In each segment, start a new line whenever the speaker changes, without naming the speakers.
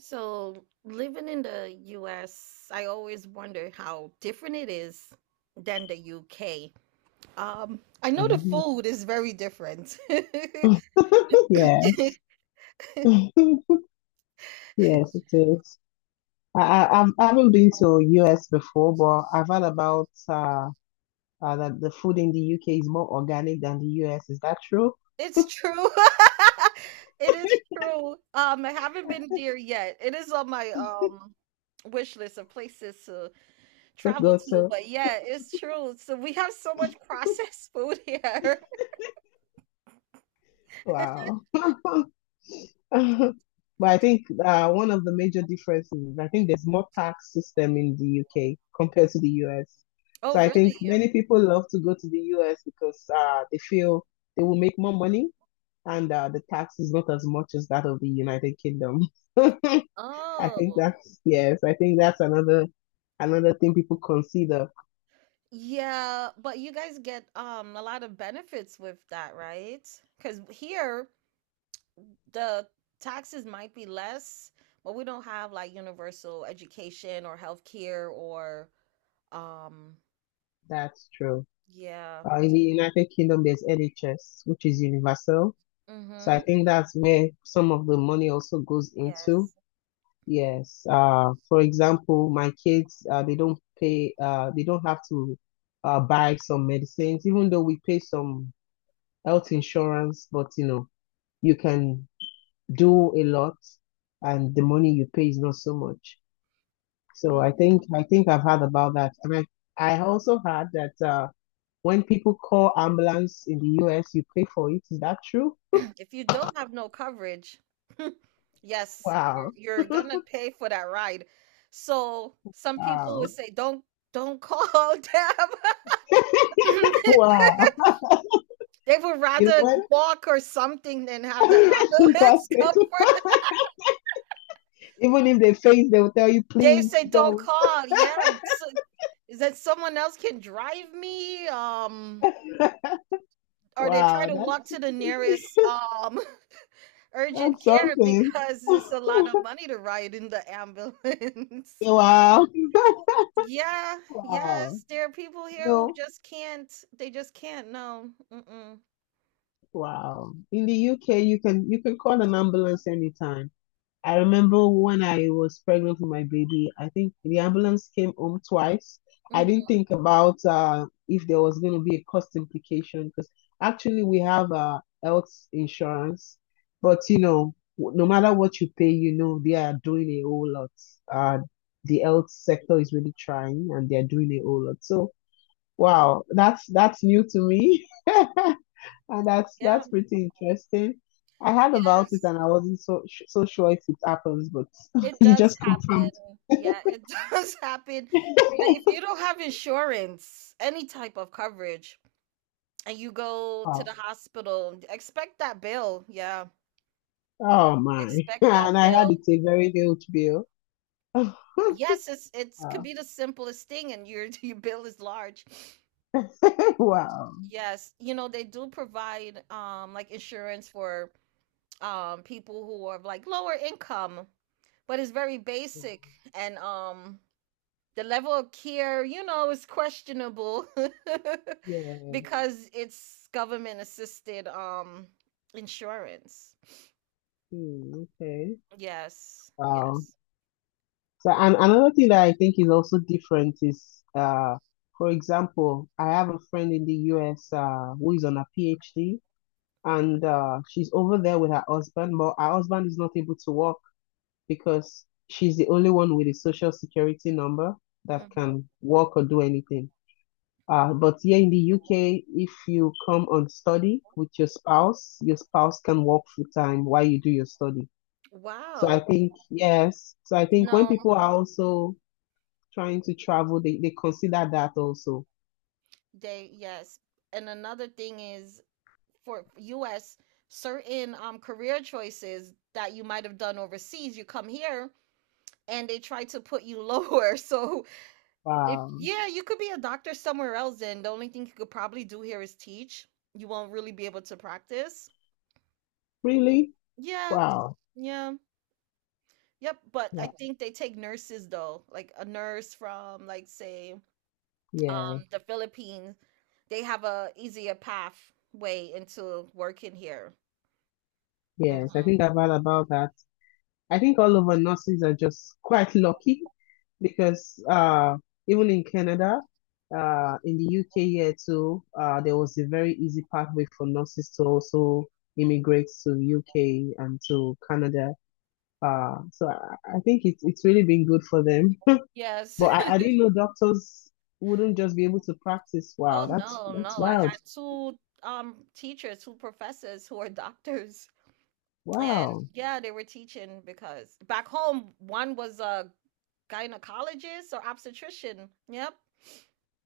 So, living in the US, I always wonder how different it is than the UK. I know the
Mhm.
food is very different.
Yes. Yes, it is. I haven't been to US before, but I've heard about that the food in the UK is more organic than the US. Is that true?
It's true. It is true. I haven't been there yet. It is on my wish list of places to
To
travel
go
to,
to,
but yeah, it's true. So we have so much processed food here.
wow. But I think one of the major differences is I think there's more tax system in the UK compared to the US. So
Oh,
I think
really?
many people love to go to the US because they feel they will make more money and the tax is not as much as that of the United Kingdom. I
Oh.
I think that's another thing people consider.
Yeah, but you guys get a lot of benefits with that, right? Because here the taxes might be less, but we don't have like universal education or healthcare or um
That's true.
yeah.
In the United Kingdom, there's NHS, which is universal. So I
Mm-hmm.
think that's where some of the money also goes into.
Yes.
Yes. For example, my kids, they don't have to buy some medicines, even though we pay some health insurance, but you can do a lot and the money you pay is not so much. So
Mm,
I think I've heard about that. And I also heard that when people call ambulance in the US, you pay for it. Is that true?
if you don't have no coverage, yes, you're
Wow.
you're gonna pay for that ride. So some people
Wow.
would say, don't call them.
Wow.
They would
You know
rather
what?
walk or something than have the
It's
ambulance come
impossible.
for them.
Even if they faint, they will tell you,
They
please
say don't
don't.
call. Yeah, so, is that someone else can drive me? Or they try
Wow,
to walk
that's
to the nearest urgent
that's
care
something.
because it's a lot of money to ride in the ambulance.
Wow.
Yeah,
Wow.
yes, there are people
You
here who
know,
just can't. They just can't. No. Mm-mm.
wow. In the UK, you can call an ambulance anytime. I remember when I was pregnant with my baby, I think the ambulance came home twice. I didn't
Hmm.
think about if there was going to be a cost implication because actually we have health insurance, but no matter what you pay, you know they are doing a whole lot. Uh, the health sector is really trying, and they are doing a whole lot. So wow, that's new to me. And that's
Yeah.
that's pretty interesting. I heard about it
Yes.
and I wasn't so sure if it happens, but
It
you
does
just confirmed.
happen. Yeah, it does happen. Like, if you don't have insurance, any type of coverage, and you go to the
Wow.
hospital, expect that bill. Yeah,
Oh my.
expect that
And I had
bill.
it's a very huge bill.
Yes, it's could
Wow.
be the simplest thing, and your your bill is large.
Wow.
Yes, you know, they do provide like insurance for people who are of, like, lower income, but it's very basic and the level of care, you know, is questionable
Yes.
because it's government assisted insurance.
Hmm, okay.
Yes.
Wow.
Yes.
So and another thing that I think is also different is for example, I have a friend in the US who is on a PhD and she's over there with her husband, but her husband is not able to work because she's the only one with a social security number that
Hmm.
can work or do anything. But here in the UK, if you come on study with your spouse can work full time while you do your study. So I
Wow.
think, yes. So I think when
No,
people are also trying to travel, they consider that also.
they yes. And another thing is for US certain career choices that you might have done overseas, you come here and they try to put you lower. So if
Wow.
yeah, you could be a doctor somewhere else, and the only thing you could probably do here is teach. You won't really be able to practice.
Really?
Yeah,
Wow.
yeah, yep. But I
Wow.
think they take nurses though, like a nurse from, like, say,
Yeah.
the Philippines. They have a easier pathway into working here.
Yes. I think
Mhm.
I've heard about that. I think all of our nurses are just quite lucky because even in Canada, in the UK here too, there was a very easy pathway for nurses to also immigrate to UK and to Canada. So I think it's really been good for them.
Yes.
But I, I didn't know doctors wouldn't just be able to practice.
Oh
Wow, that's
no,
that's
no. I
wild.
had two teachers, two professors who are doctors. And
Wow,
yeah, they were teaching because back home, one was a gynecologist or obstetrician. Yep.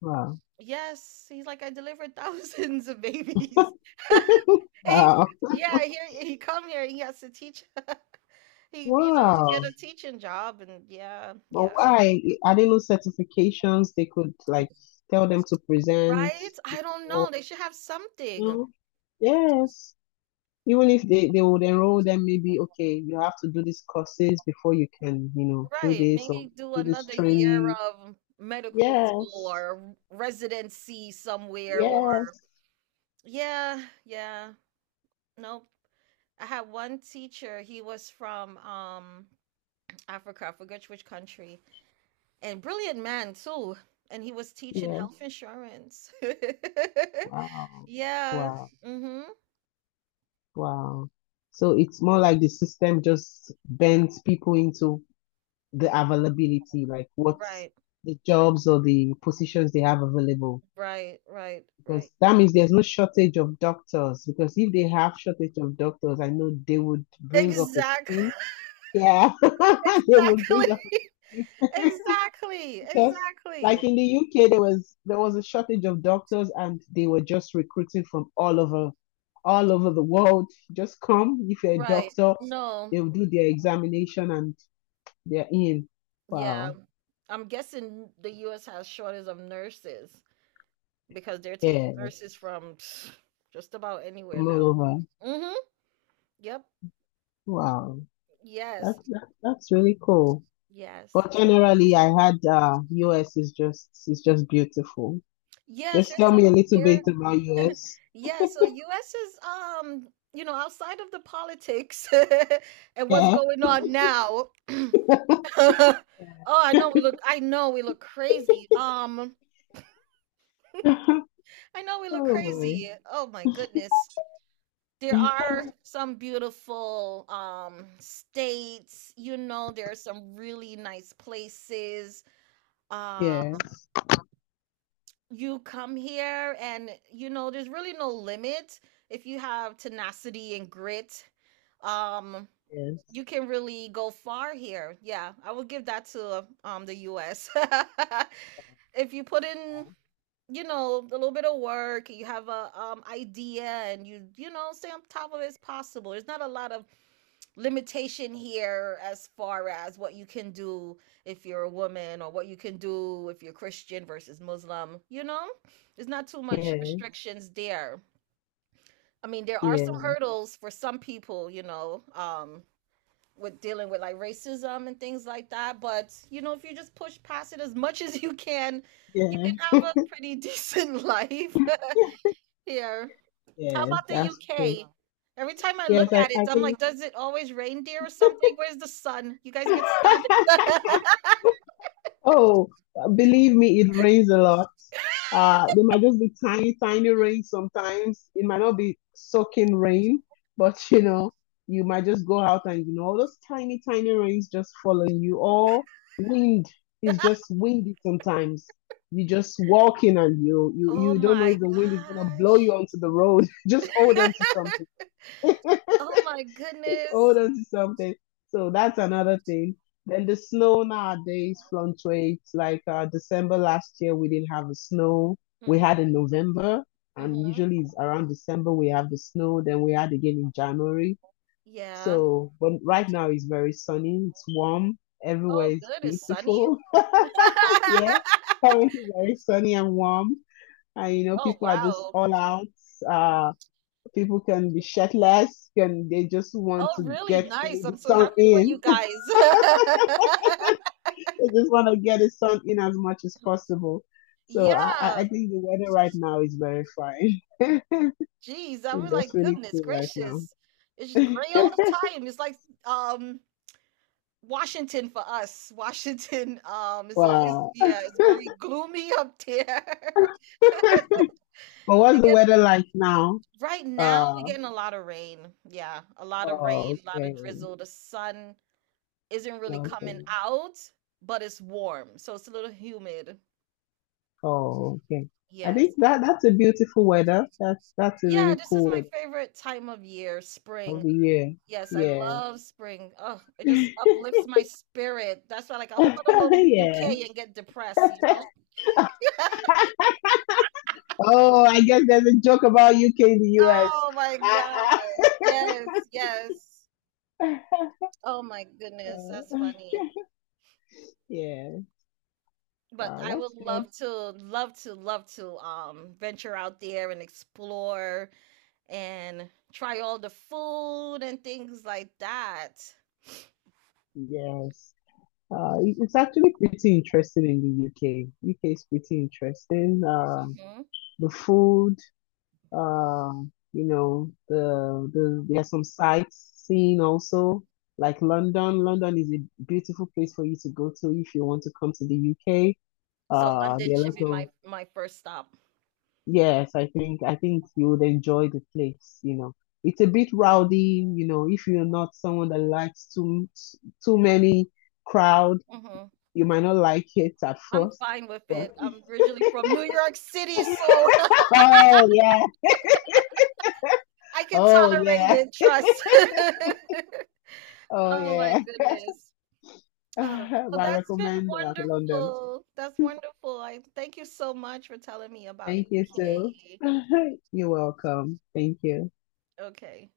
wow,
Yes. He's like, I delivered thousands of babies. He,
wow,
yeah, here he come here. He has to teach. He, you know, get
wow.
a teaching job and yeah,
But
yeah.
why? Are there no certifications they could like tell them to present
Right? I don't know.
before?
They should have something.
No. Yes. Even if they would enroll them, maybe, okay, you have to do these courses before you can, you know, do
Right.
this or
Maybe do
do this
another year
training.
of medical school
Yes.
or residency somewhere
Yes.
or yeah, yeah. Nope. I had one teacher. He was from Africa. I forget which country. And brilliant man too. And he was teaching
Yes.
health insurance.
Wow.
Yeah. Right.
Wow.
Mhm.
Wow. So it's more like the system just bends people into the availability, like what's
Right,
the jobs or the positions they have available,
right.
because that means there's no shortage of doctors. Because if they have shortage of doctors, I know they would bring up a
Exactly.
scheme. Yeah, they would
Exactly.
bring up a scheme.
Exactly.
Because like
Exactly.
in the UK, there was a shortage of doctors, and they were just recruiting from all over the world. Just come if you're a
Right.
doctor,
No.
they'll do their examination, and they're in.
Yeah.
Wow.
I'm guessing the US has shortage of nurses because they're taking
Yes,
nurses from pff, just about anywhere
from all
now.
over.
Mhm. Yep.
Wow. That,
Yes.
that that's really cool.
Yes.
But generally, I had US is just beautiful.
Yes,
Just
there's
tell
some
me a little
there
bit about US.
yeah, so US is you know, outside of the politics and what's
Yeah.
going on now. Oh,
Yeah.
I know we look crazy. I know we look
Oh boy.
crazy. Oh my goodness. There are some beautiful states, you know, there are some really nice places.
Yes.
Um, you come here and you know, there's really no limit if you have tenacity and grit. Um, you
Yes.
can really go far here. Yeah, I would give that to the US. If you put in, you know, a little bit of work, you have a idea and you know, stay on top of it, it's possible. There's not a lot of limitation here as far as what you can do if you're a woman or what you can do if you're Christian versus Muslim, you know? There's not too much Mhm.
Yeah.
restrictions there. I mean, there are some
Yeah.
hurdles for some people, you know, with dealing with like racism and things like that. But you know, if you just push past it as much as you
Yeah.
can have a pretty decent life here. How
Yeah.
about the
That's true.
UK? Every time I
Yes,
look
I,
at it,
I
I'm like,
think.
does it always reindeer or something? Where's the sun? You guys get sun?
Oh, believe me, it rains a lot. There might just be tiny, tiny rain sometimes. It might not be soaking rain, but you might just go out and all those tiny, tiny rains just following you. Or wind is just windy sometimes. You just walking and you you
Oh
you don't know
my
if the wind is gonna blow you
gosh.
onto the road. Just hold on to something,
Oh my
just hold
goodness.
on to something. So that's another thing. Then the snow nowadays fluctuates. Like December last year, we didn't have the snow. We had in
Hmm.
November, and
Hmm.
usually it's around December we have the snow. Then we had again in January.
Yeah.
So, but right now it's very sunny. It's warm. Everywhere
Oh,
is
good. It's sunny.
beautiful. Yeah, currently very sunny and warm. And you know,
Oh,
people are just
wow.
all out. Uh, People can be shirtless, can they just want
Oh,
to
really
get
nice.
the
I'm so
sun
happy for you
in?
guys.
They just want to get the sun in as much as possible. So I
Yeah.
think the weather right now is very fine.
Jeez, I was
That's
like,
really
goodness
cool right now.
gracious. It's just gray all the time. It's like um Washington for us. Washington is always
Wow.
yeah, it's very gloomy up there.
But
They
what's the
get
weather like now?
right now we're
Uh,
getting a lot of rain. Yeah, a lot of
oh,
rain, a lot
okay.
of drizzle. The sun isn't really coming
Okay.
out, but it's warm, so it's a little humid.
Oh, okay. I
Yes.
think that that's a beautiful weather. That's a
Yeah,
really
this is
cool
my
weather
favorite time of year,
of
spring.
the
Yes, I
year.
love spring. Oh, it just
Yeah.
uplifts my spirit. That's why, like, I hope I don't go to
Yeah.
UK and get depressed, you know?
Oh, I guess there's a joke about UK the US.
Oh my gosh. Yes, yes. Oh my goodness, that's
Uh,
funny.
yeah.
But
Wow,
I
that's
would
good.
love to, love to, love to venture out there and explore and try all the food and things like that.
Yes. It's actually pretty interesting in the UK. UK is pretty interesting.
Hmm.
The food, you know, the there are some sightseeing also, like London. London is a beautiful place for you to go to if you want to come to the UK.
So London
There are a
should
lot
be my
of.
my first stop.
Yes, I think you would enjoy the place, you know. It's a bit rowdy, you know, if you're not someone that likes too many crowd,
Hmm.
you might not like it at
I'm
first.
fine with
But
it. I'm originally from New York City, so
oh yeah,
I can
oh
tolerate
yeah,
it. Trust.
oh
Oh my
yeah.
goodness.
But
Oh, well,
I
that's been
recommend London.
wonderful. That's wonderful. I thank you so much for telling me about
Thank you too.
UK.
You're welcome. Thank you.
Okay.